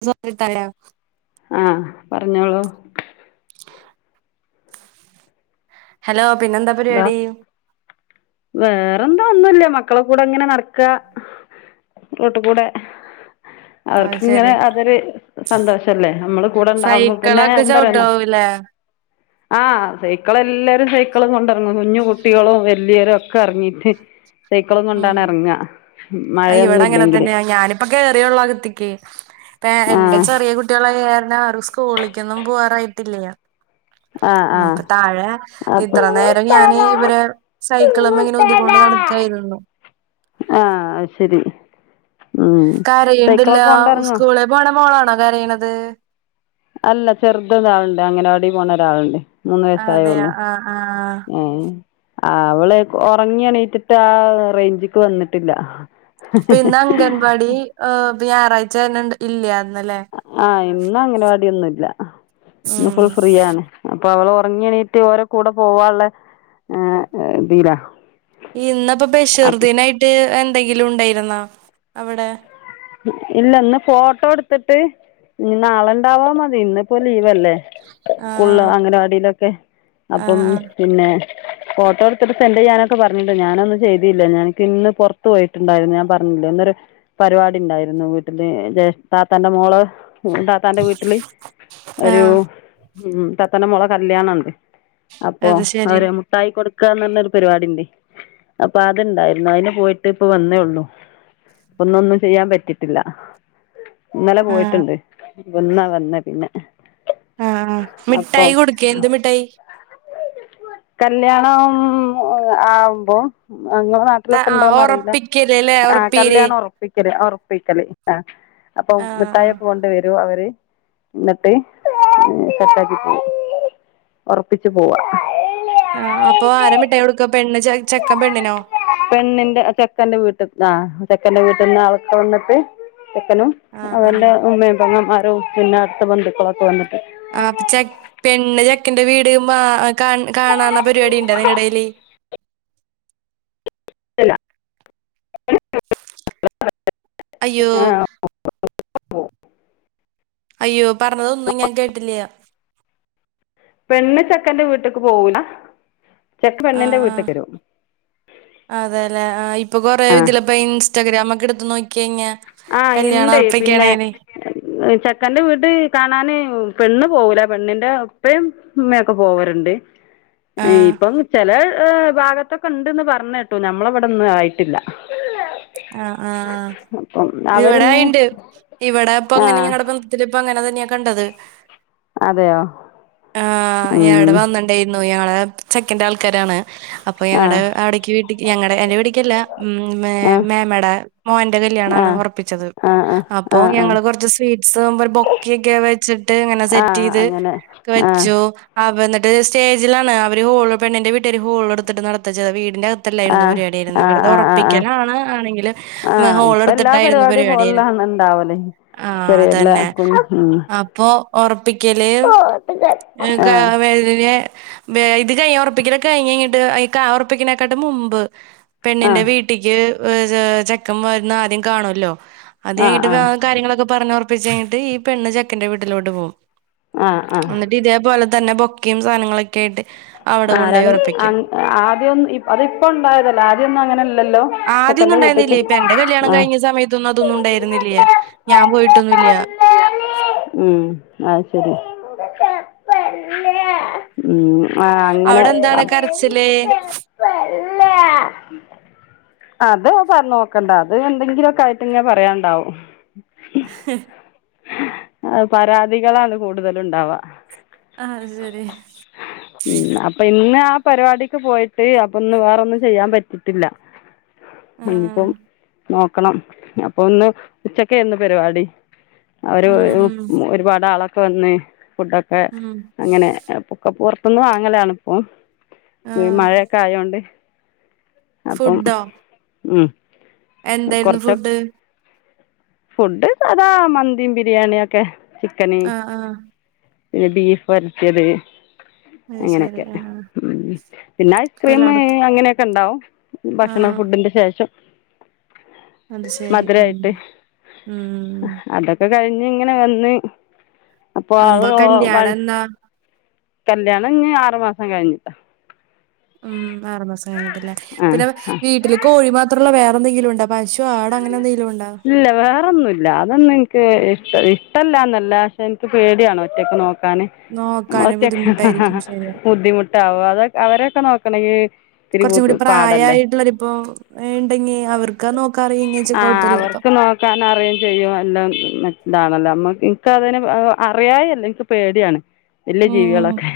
[unintelligible] തലയാ? ആഹ് പറഞ്ഞോളൂ. [inaudible] ഹലോ പിന്നെന്താ ഹലോ പരിപാടി വേറെന്താ ഒന്നുല്ല മക്കളെ കൂടെ അങ്ങനെ നടക്ക റോട്ടുക്കൂടെ അത് അവർക്കിങ്ങനെ ശരി അതൊരു സന്തോഷല്ലേ നമ്മള് കൂടെ ഇണ്ടാവുമ്പോ പിന്നെ സൈക്കിളൊക്കെ എന്തറിയണം ചവിട്ടാവൂലേ ആഹ് സൈക്കള് എല്ലാരും സൈക്കളും കൊണ്ടിറങ്ങു കുഞ്ഞു കുട്ടികളും വലിയരും ഒ കറങ്ങിട്ട് മ് ഇവിടെ മഴയൊന്നും അങ്ങനെ ഇല്ലെങ്കില് തന്നെയ ഞാനിപ്പോ കേയറിയുള്ളൂ അകത്തെക്ക്. ഏ എന്റെ ആഹ് ചെറിയ കുട്ടികള് ആയ കാരണം അവര് സ്കൂളിക്കൊന്നും പോവാറായിട്ടില്ല. ആഹ് ആഹ് നമുക്ക് താഴെ- ഇത്ര അപ്പൊ നേരം ഞാന് ഇവരെ സൈക്കിള്മെ ഇങ്ങനെ ഉന്തികൊണ്ട് നടക്കായിരുന്നു. ആഹ അയ്ശരി കരയ്ണ്ടലോ കൊണ്ടെറങ്ങോ സ്കൂളി പോണ മോളാണോ കരയണത് അല്ല ചെറുതൊന്ന് ആളുണ്ട് അംഗനവായി പോണ ഒരാളുണ്ട്. മൂന്ന് അതെയോ വയസ്സായുള്ളൂ ആഹ് ആഹ് മ് ആ അവള് ഒറങ്ങി എണീറ്റിട്ട് ആ ഹ് റേഞ്ച്ക്ക് വന്നിട്ടില്ല. പിന്നെ അംഗൻവാടി ഞായറാഴ്ച ഇല്ലായിന്നല്ലേ ആഹ് ഇന്ന് അംഗനവാടിയൊന്നുല്ല ഇന്ന് ഉം ഫുൾ ഫ്രീയാണ്. അപ്പൊ അവള് ഒറങ്ങി എണീറ്റ് ഓരോ കൂടെ പോവാനുള്ള ഇതിലാ. ഇന്നപ്പോ ബഷീർ അപ് ദിനായിട്ട് എന്തെങ്കിലും ഉണ്ടായിരുന്നോ അവിടെ? ഇല്ല ഇന്ന് ഫോട്ടോ എടുത്തിട്ട് ഇനി നാളെുണ്ടവോ മതി ഇന്നിപ്പോ ലീവല്ലെ. ആ സ്കൂള് അംഗനവാടിലൊക്കെ ആ അപ്പം പിന്നെ- ഫോട്ടോ എടുത്തിട്ട് സെന്റ് ചെയ്യാനൊക്കെ പറഞ്ഞിട്ട് ഞാനൊന്നും ചെയ്തില്ല ഞനിക്കിന്ന് പുറത്ത് പോയി- ഇണ്ടായിരുന്നു ഞാൻ പറഞ്ഞില്ലേ ഇന്നൊരു പരിപാടി ഇണ്ടായിരുന്നു വീട്ടില് ജേഷ് താത്തന്റെ മോള്. താത്താന്റെ വീട്ടില് ആ ഒരു ഉം താത്താന്റെ മോളെ കല്യാണണ്ട്. അപ്പോ അത് ശരി അവരും - മിട്ടായി കൊടുക്കാന്ന് പറഞ്ഞൊരു പരിപാടി ഉണ്ട് അപ്പൊ അത് ഇണ്ടായിരുന്നു അയ്ന് പോയിട്ട് ഇപ്പ വന്നേയുള്ളൂ ഒന്നൊന്ന്. ചെയ്യാൻ പറ്റിട്ടില്ല ഇന്നലെ ആ പോയിട്ടുണ്ട് ഇന്നാ വന്നെ പിന്നെ. ആ ആ അപ്പം മിഠായി കൊടുക്കേ എന്ത് മിഠായി കല്യാണം ആ ആവുമ്പോ അങ്ങെ ന ആ കുട്ടികളൊക്കെ ഉണ്ടോന്നറിയില്ല ഒറപ്പിക്കല് ല്ലേ ആഹ് ഒറപ്പീര് കല്യാണം ഉറ ഉറപ്പിക്കല് ആ അപ്പൊ ആ ആ മിട്ടായിയൊക്കെ കൊണ്ട് വരൂ അവര്. എന്നിട്ട് സെറ്റാക്കി പോവും ഒറപ്പിച്ചു പോവാ. ആഹ് അപ്പൊ ആരാ മിട്ടായി കൊടുക്ക പെണ്ണ് ചെ ചെക്കൻ പെണ്ണിനോ പെണ്ണിന്റെ ചെക്കന്റെ വീട്ടി ആ ചെക്കന്റെ വീട്ടിന്ന് ആളൊക്കെ വന്നിട്ട് ചെക്കനും. ആ ആ അതെല്ല ഉമ്മേ പെങ്ങന്മ്മാരും പിന്നെ അടുത്ത ബന്ധുക്കളൊക്കെ വന്നിട്ട്. ആപ്പൊ ചെ പെണ്ണ് ചെക്കന്റെ വീട് മാ കാ കാണാണ പരിപാടി ഇണ്ടാ നിങ്ങടയില് [unintelligible] അയ്യോ [unintelligible] അയ്യോ പറഞ്ഞതൊന്നും ഞാൻ കേട്ടില്ല പെണ്ണ് ചെക്കന്റെ വീട്ട്ക്ക് പോവൂല ചെക്കൻ പെണ്ണിന്റെ ആഹ് വീട്ട്ക്ക് വരും ആഹ് അതെല്ലേ ആഹ് ഇപ്പൊ കൊറേ ആഹ് ഇതിലും ഇപ്പ ഇൻസ്റ്റാഗ്രാമൊക്കെ എടുത്ത് നോക്കികയ്ഞ്ഞാ ആഹ് ഇണ്ട് പിന്നെ ചെക്കന്റെ വീട് കാണാന് പെണ്ണ് പോവൂല പെണ്ണിന്റെ ഇപ്പഴും ഉമ്മയൊക്കെ പോവാറുണ്ട്. ആഹ് ഇപ്പം ചെല ഭാഗത്തൊക്കെ ഉണ്ട്ന്ന് പറഞ്ഞ കേട്ടു നമ്മളിവിടൊന്നും ആയിട്ടില്ല ആഹ് ആഹ് അപ്പം ഇവിടെ അവരിന്ന് ആയിണ്ട് ഇവടെ ഇപ്പം അങ്ങനെ ആഹ് ഇങ്ങനെ കിടക്കുന്ന കൊണ് ഇതിലിപ്പം അങ്ങനെ തന്നെയാ കണ്ടത് അതെയോ ആഹ് ഉം ഞാനിവിടെ വന്ന യിരുന്നു അയാള് ചെക്കന്റെ ആൾക്കാരാണ് അപ്പോ ഞങ്ങടെ ആഹ് അവിടേക്ക് വി ടിക്ക് ഞങ്ങടെ എന്റെ വീടിക്കല്ല ഉം ആഹ് മേമ്മേടെ മോന്റെ കല്യാണണ് ആഹ് ഉറപ്പിച്ചത് ആഹ് ആഹ് അപ്പൊ ആഹ് ആഹ് ഞങ്ങള് കുറച്ച് സ്വീറ്റ്സും ഒരു ബൊക്കയൊക്കെ വെച്ചിട്ട് ഇങ്ങനെ സെറ്റ് ആഹ് ചെയ്ത് അങ്ങനെ ക്ക ആഹ് വെച്ചു ആഹ് എന്നിട്ട് സ്റ്റേജിലാണ് അവര് ഹോള് പെണ്ണിന്റെ വീട്ട്കാര് ഹോള് എടുത്തിട്ട് നടത്തചെയ്തെ വീടിന്റെ തല്ലായിരുന്നു ആഹ് പരിപാടിയിരുന്നെ ആഹ് വെറുതെ ആഹ് ആഹ് ആഹ് ഒറപ്പിക്കലാണ് ആഹ് ഇപ്പ എല്ലാ പരിപാടിയും പരിപാടിയായിരുന്നെ. ഹോളിലാണ് ഉണ്ടാവല് ആഹ് ശരിയല്ലെ അതന്നെ [unintelligible] അപ്പൊ ഉറപ്പിക്കല് [unintelligible] വ ഇത് കഴിഞ്ഞ് ഉറപ്പിക്കല് കഴിഞ്ഞ് കഴിഞ്ഞിട്ട് ആ ഉറപ്പിക്കിനേക്കാട്ടി മുമ്പ് പെണ്ണിന്റെ ആഹ് വീട് വീട്ടിക്ക് ചെക്കൻ വരുന്ന ആദ്യം കാണുവല്ലോ അത് ആഹ് കഴിഞ്ഞിട്ട് ആഹ് കാര്യങ്ങളൊക്കെ പറഞ്ഞ് ഉറ പ്പിച്ച് കഴിഞ്ഞിട്ട് ഈ പെണ്ണ് ചക്കന്റെ വീട്ടിലോട്ട് പോവും ആഹ് ആഹ് എന്നിട്ട് ഇതേപോലെ തന്നെ ബൊക്കയും സാധനങ്ങളൊക്കെ ആയിട്ട് അവിടെ ആഹ് കൊണ്ടോയി രൻ ഒറപ്പിക്കും ആദ്യം അതിപ്പ ഉണ്ടായതാണ് ആദ്യ ഒന്നും അങ്ങനെ അല്ലല്ലോ ആദ്യം ഒന്നും ഉണ്ടായിരുന്നില്ല ഇപ്പൊ എന്റെ കല്യാണം കഴിഞ്ഞ സമയത് ത്തൊന്നും അതൊന്നും ഉണ്ടായിരുന്നില്ല ഞാൻ പോയിട്ടൊന്നും ഇല്ല ഉം അത് ശരി ഉം ആഹ് അങ്ങനെ അവിടെ എന്താണ് കരച്ചില് അത് പറഞ്ഞോക്കണ്ട അത് എന്തെങ്കിലുമൊക്കെ ആയിട്ട് ഇങ്ങനെ പറയാണ്ടാവും [unintelligible] ആ പരാതികളാണ് കൂടുതലും ഉണ്ടാവുക ആഹ് ശരി ഉം അപ്പൊ ഇന്ന് ആ പരിപാടിക്ക് പോയിട്ട് അപ്പൊന്ന് വേറൊന്നും ചെയ്യാൻ പറ്റിട്ടില്ല ആ ഇപ്പം ആ നോക്കണം അപ്പൊ ഇന്ന് ഉച്ചക്കായിരുന്നു പരിപാടി അവര് ഉം വരും ഉം ഒരുപാട് ആളൊക്കെ വന്ന് ഫുഡൊക്കെ ഉം ഉം അങ്ങനെ ഒക്ക പൊറ റത്തൂന്ന് വാങ്ങലാണ് ഇപ്പം ആ ഈ മഴയൊക്കെ ആയോണ്ട് അപ്പം ഫുഡോ ഉം എന്തായിരുന്നു ഫുഡ് ഫുഡ് സാധ മന്തിയും ബിരിയാണിയുമൊക്കെ ചിക്കന് ആ ആ എ ബീഫ് ഒലത്തിയത് അത് ശരി അങ്ങനെയൊക്കെ ആ ഉം പിന്നെ ഇപ്പ ഐസ്ക്രീം എല്ലായിടത്തും അങ്ങനെയൊക്കെ ഉണ്ടാവും ആ ഭക്ഷണം ഫുഡിന്റെ ശേഷം അത് ശരി മധുര ഉം ആയിട്ട് ഉം അതക് ക്കെ കഴിഞ്ഞ് ഇങ്ങനെ വന്ന് അപ്പോ അമ്പ അത് കല്യാണം എന്നാ കല്യാണം ഇനി ആറ് മാസം കഴിഞ്ഞിട്ടാ ഉം ആറു മാസം കഴിഞ്ഞിട്ടല്ലേ ആ പിന്നെ ആ വീട്ടില് ക് കോഴി മാത്ര ഉള്ളോ വേറെന്തങ്കിലും ഉണ്ടാ പശു, ആട് അങ്ങനെ എന്തെങ്കിലും ഒണ്ടാ ഇല്ല വേറെന്നുമില്ല അതൊന്നും എനിക്ക് ഇഷ്ട ഇഷ്ടല്ലാ ന്നല്ല പക്ഷെ എനിക്ക് പേടിയാണ് ഒറ്റയ്ക്ക് നോക്കാന് നോക്കാന് ഒറ്റ ബുദ്ധിമുട്ടായിരിക്കും ശരിയാ ബുദ്ധിമുട്ടാവും അതെ അവരൊക്കെ നോക്കണെങ്കി ഇത്തിരി കുറച്ചും കൂടി പാടല്ലേ പ്രായമായിട്ടുള്ളവരിപ്പോ ഇണ്ടെങ്ങി അവർക് നോക്കാൻ അറിയന്ന് വെച്ചാൽ കുഴപ്പല്ലാ ഇപ്പൊ ക്കൻ അറിയയും ചെയ്യും എല്ലാം ഇതാണല്ലോ നമ്മക്ക്, എനിക്ക്, അതിന് അറിയാ ഴിയല്ല, എനിക്ക് പേടിയാണ്. വലിയ ഉം ജീവികളൊക്കെ,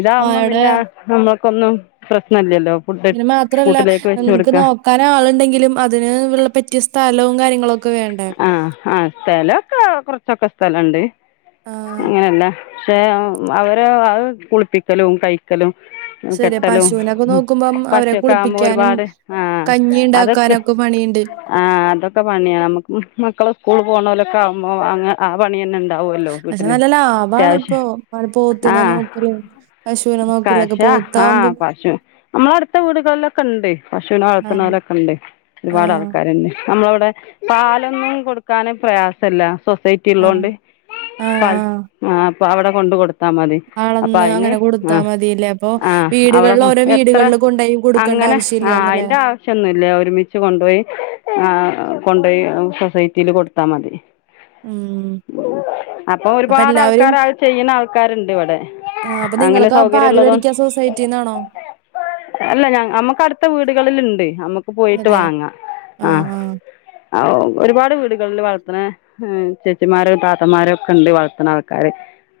ഇതാവുമ്പോ അവിടെ പിന്നെ നമ്മൾക്കൊന്നും പ്രശ്ന ഇല്ലല്ലോ. അത് ന് മാത്രല്ല നമുക്ക് നോക്കാൻ ആളുണ്ടെങ്കിലും അതിന് ഉള്ള പറ്റിയ സ്ഥലവും കാര്യങ്ങളും ആഹ് ആഹ് സ്ഥലൊക്കെ കുറച്ചൊക്കെ സ്ഥലണ്ട് ആഹ് അങ്ങനെയല്ല പക്ഷെ അവര് അഹ് കുളിപ്പിക്കലും കഴി ക്കലും ശരിയാ കെട്ടലും പശുവിനൊക്കെ നോക്കുമ്പം അവരെ പശു ആവുമ്പോ കുളിപ്പിക്കാനും ഒരുപാട് ആഹ് അതൊക്കെ ക്കു പണിയ്ണ്ട് ആഹ് അതൊക്കെ പണിയാ നമുക്ക് മക്കള് സ്കൂൾ പോണ പോലൊക്കെ ആവുമ്പോ അങ്ങ് ആഹ് പണി തന്നെ ണ്ടാവൂല്ലോ പക്ഷെ വീട്ടില് നല്ല ലാഭാണ് അത്യാവശ്യ ഇപ്പൊ പോത്തിനെ ആഹ് നോക്കലും പശുവിനെ നോക്കലൊക്കെ കാഷാ ആഹ് പോത്താവുമ്പം പശു നമ്മള അടുത്ത വീടുകളിലൊക്കെ ഉണ്ട് പശുവിനെ വളർത്തുന്ന ആഹ് ലൊക്കെ ഉണ്ട് ഒരുപാട് ആഹ് ആൾക്കാരുണ്ട് നമ്മളവിടെ പാലൊന്നും കൊടുക്കാന് പ്രയാസല്ലാ സൊസൈ ആഹ് ക്കിള്ളോണ്ട് പാൽ ആഹ് അപ്പൊ അവിടെ കൊണ്ട് കൊട് ത്താ മതി അപ്പൊ അളന്ന് അയിന് അങ്ങനെ കൊടുത്താ ആഹ് മതില്ലേ അപ്പൊ ആഹ് അവിടെ വീടുകളിൽ കൊ ഓരോ എത്ര? വീടുകളിൽ കൊണ്ടോയി കൊടുക്കേണ്ട അങ്ങനെ ആഹ് ആവശ്യമില്ലാന്നല്ലേ? അയിന്റെ ആഹ് വശ്യമൊന്നുംല്ലാ ഒരുമിച്ച് കൊണ്ടുപോയി ആഹ് കൊണ്ടോയി സൊസൈറ്റിൽ കൊടുത്താ മതി ഉം അപ്പൊ ഒരുപാട് ആൾക്കാര അഹ് ചെയ്യണ ആൾക്കാരിണ്ട് ഇവടെ ആഹ് അപ്പൊ നിങ്ങളക്കെ പാല് മേടിക്കാ സൊസൈറ്റിന്നാണോ? അല്ല ഞ നമ്മുക്ക് അടുത്ത വീടുകളിൽണ്ട് നമ്മുക്ക് പോയിട്ട് അതെയോ വാങ്ങാ ആഹ് അ ഓ ഒരുപാട് വീടുകളില് വളർത്ത്ണ ഹ് ചേച്ചിമാരും താത്തന്മാര്ക്കെ ഇണ്ട് വളർത്ത്ണ ആൾക്കാര്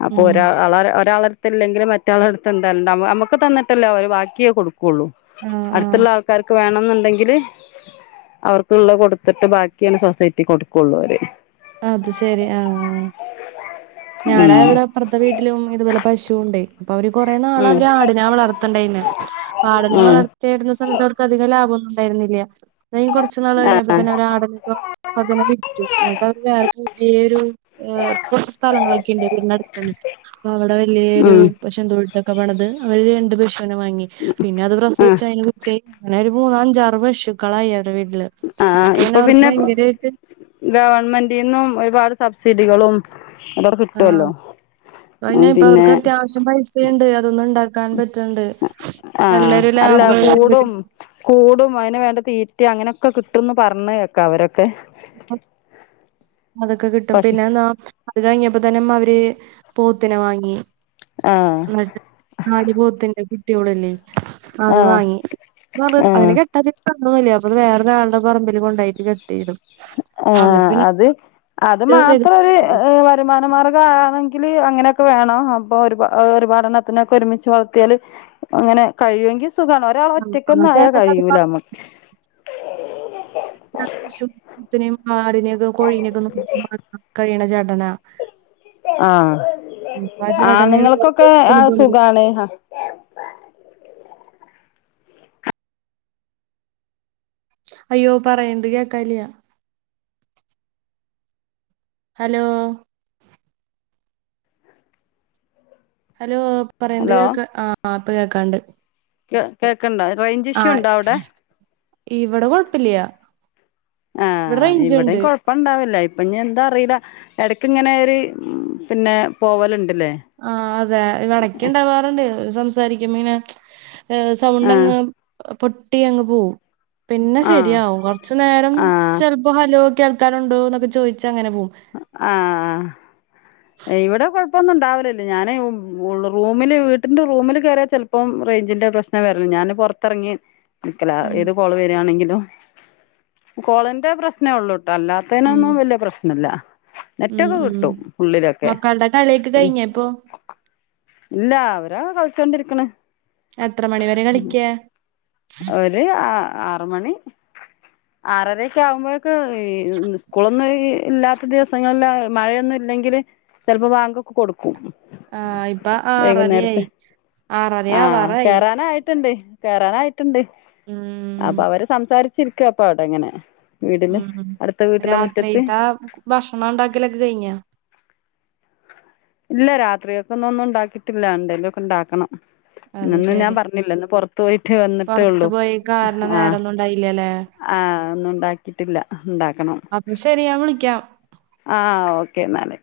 അപ്പൊ ഉം ഒരാള് ഒരാളടുത്തില്ലെങ്കിൽ മറ്റാളടുത്ത് എന്താ ണ്ടാ നമുക്ക് തന്നിട്ടല്ല ഓരു ബാക്കി കൊടു കോളു ആഹ് ആഹ് അടുത്തുള്ള ആൾക്കാർക്ക് വേണെന്നുണ്ടെങ്കില് അവർക്കുള്ള കൊട് തിട്ട് ബാക്കിയാണ് സൊസൈറ്റി കൊടുക്കുള്ളവര് അത് ശെരി ആഹ് ഞാടെ ഉം ഇവിടെ അപ്പുറത്ത വീട്ടിലും ഇതുപോലെ പശു ഉണ്ടേ അപ്പൊ അവര് കൊറേ നാൾ ഉം അവര് ആടിനെ വളർത്തണ്ടെയ്ന് ആടിനെ ഉം വളർ ചേരുന്ന സമയത്ത് അവർക്ക് അധിക ലാഭമൊന്നും ഉണ്ടാരുന്നില്ല്യാ അത് കഴിഞ്ഞ് കുറ ച്ചു നാള് ആ കഴിഞ്ഞപ്പോ തന്നെ അവരാടിനൊക്കെ ഒക്കത്തിനെ വിറ്റു അവര് വേറെ പുതിയൊരു ഏ കുറച്ച് സ്ഥലങ്ങളൊക്കെ ഇണ്ട് വീടിന് അടുത്തന്നെ അവിടെ വല്ല്യോരു ഉം പശുന്തൊഴുത്തൊക്കെ പണിത് അവര് രണ്ട് പശുവിനെ വാങ്ങി പിന്നെ അത് പ്രസവിച്ച് അയിന് കുട്ട്യാ യി അങ്ങനെ ഒരു മൂന്ന് അഞ്ചാറ് പശുക്കളായി അവരു വീട്ടില് ആഹ് അപ്പൊ ഇപ്പോൾ അവർക്ക് പിന്നെ ഭയങ്കരായിട്ട് ഗവൺമെന്റിന്നും ഒരുപാട് സബ്സിഡികളും അതടെ കിട്ടുല്ലോ ആഹ് ഉം പിന്നെ പൈസുണ്ട് അതൊന്നും ഉണ്ടാക്കാൻ പറ്റണ്ട് ആ നല്ലൊരു അല്ല ലാഭള്ള ഒരു പരി കൂടും കൂടും അതിന് വേണ്ട തീറ്റ അങ്ങനെയൊക്കെ കിട്ടുംന്ന് പറഞ്ഞ് കേക്കാം അവരൊക്കെ അതൊക്കെ കിട്ടും പശു പിന്നെന്നാ അത് കഴിഞ്ഞപ്പോ തന്നെ ഉം അവര് പോത്തിനെ വാങ്ങി ആ എന്നിട്ട് നാല് പോത്തിന്റെ കുട്ട്യോളില്ലേ അത് ആ വാങ്ങി പറ അതിന് ആ കെട്ടത് [unintelligible] അപ്പൊത് വേറൊരാളുടെ പറമ്പിൽ കൊണ്ടായിട്ട് കെട്ടിയിടും എന്നിട്ട് ആഹ് പിന്നെ അത് അത് മാത്രം ഒരുഏ വ വരുമാനമാർഗ ആണെങ്കിൽ അങ്ങനെയൊക്കെ വേണം അപ്പൊ ഒരു ഒരുപാ ഒരുപാടെണ്ണത്തിനൊക്കെ ഒരുമിച്ച് വളർത്തിയാല് അങ്ങനെ കഴിയുമെങ്കി സുഖമാണ് ഒരാൾ ആ ഒറ്റക്കൊന്നും ആയാ ചേട്ടൻ അത് കഴിയൂല നമ്മ പശു പോത്തിനേം ആടിനെയൊക്കെ കോഴീനെയൊക്കെ നോക്കുന്ന കഴിയണ ചേട്ടന ആഹ് ചേട്ടനെ വേറെ ആണുങ്ങൾക്കൊക്കെ ജോലിക്കൊന്നും അഹ് പോണില്ല. സുഖാണ് അയ്യോ പറയണത് കേൾക്കാല്ല്യാ ഹലോ ഹലോ പറയന്ത് ഹലോ കേൾക്ക ആ ആ പ്പ കേൾക്കാണ്ട് കേ കേക്കണ്ടോ റേഞ്ച് ഇഷ്യൂ ആഹ് ഉണ്ടോ അവിടെ ഇവിടെ കുഴപ്പില്ല്യാ ഇവിടെ റേഞ്ച് ഇണ്ട് ഇപ്പ ഇണ്ടാവില്ല ഇപ്പൊ ഇനി എന്താ അറിയില്ല ഇടക്ക് ഇങ്ങനെ ഒരു പിന്നെ പോവലിണ്ടല്ലേ? ആഹ് അതെ ഇവടക്കുണ്ടാവാറുണ്ട് സംസാരിക്കുമ്പ ഇങ്ങനെ മ്ച് ഏ ആഹ് സൗണ്ടങ്ങ് പൊട്ടി അങ്ങ് പോവും പിന്നെ ആഹ് ശരിയാവും കൊ കുറച്ച് നേരം ആഹ് ചിലപ്പോ ഹലോ കേൾക്കാനുണ്ടോ എന്നൊക്കെ ചോദിച്ച് അങ്ങനെ പോകും ആ ആഹ് ഇവിടെ കുഴപ്പമെന്നും ഉണ്ടാവില്ലല്ലേ ഞാന് റൂമില് വീട്ടിന്റെ റൂമില് കയറിയ ചെല ഇപ്പം റേഞ്ചിന്റെ പ്രശ്നം വരല്ല ഞാന് പുറത്തിറങ്ങി നിക്കല ഉം ഏത് കോള വരിയാണെങ്കിലും കോളിന്റെ പ്രശ്നേ ഉള്ളൂട്ടോ അല്ലാത്ത ഉം അതിനൊന്നും വലിയ പ്രശ്നമില്ലല്ല ഉം നെറ്റൊക്കെ ഉം കിട്ടും ഉുള്ളിലൊക്കെ മക്കളുടെ കളിയൊക്കെ പിന്ന കഴിഞ്ഞോ ഇപ്പൊ? ഇല്ല അവരാ കളിച്ചോണ്ടിരിക്കണ് എത്ര മണിവരെ കളിക്കാ ഒരു ആ ആറ് മണി ആറരൊക്കെ ആകുമ്പോഴേക്കെ സ്കൂളൊന്നും ഇല്ലാത്ത ദിവസങ്ങളിൽ അ മഴയൊന്നും ഇല്ലെങ്കിൽ ചിലപ്പോ വാങ്ങി കൊടുക്കും ആ ഇപ്പൊ വൈകുന്നേരത്തെ ആറരയായി ആറര ആഹ ആവാറായി. കറാന ആയിട്ടുണ്ടേ കേറാനായിട്ടുണ്ട് ആ അപ്പൊ അവര് സംസാരിച്ചിരിക്കുവ അപ്പ അവിടെ എങ്ങനെ വീടിനെ ഉം അടുത്ത വീട്ടിലെ മുറ്റത്ത് രാത്രിത്തെ ഭക്ഷണം ഉണ്ടാക്കൽ ഒക്കെ കഴിഞ്ഞോ ഇല്ല രാത്രിയൊക്കെ ഒന്ന ഒന്നും ഉണ്ടാക്കിയിട്ടില്ല എന്തേല ഒക്കെ ഉണ്ടാക്കണം അത് ഇന്ന് ഞാൻ ശരി പറഞ്ഞില്ല ഇന്ന് പുറത്ത പോയിട്ട് പുറത്ത് വന്നിട്ടേള്ളു പോയി കാരണം ആഹ്‌ നേരൊന്നും ഉണ്ടായില്ലല്ലേ ആഹ്‌ ഒന്നും ഉണ്ടാക്കിയിട്ടില്ല ഉണ്ടാക്കണം അപ്പൊ ശെരിയാ വിളിക്കാം ആഹ്‌ ഓക്കെ എന്നാല്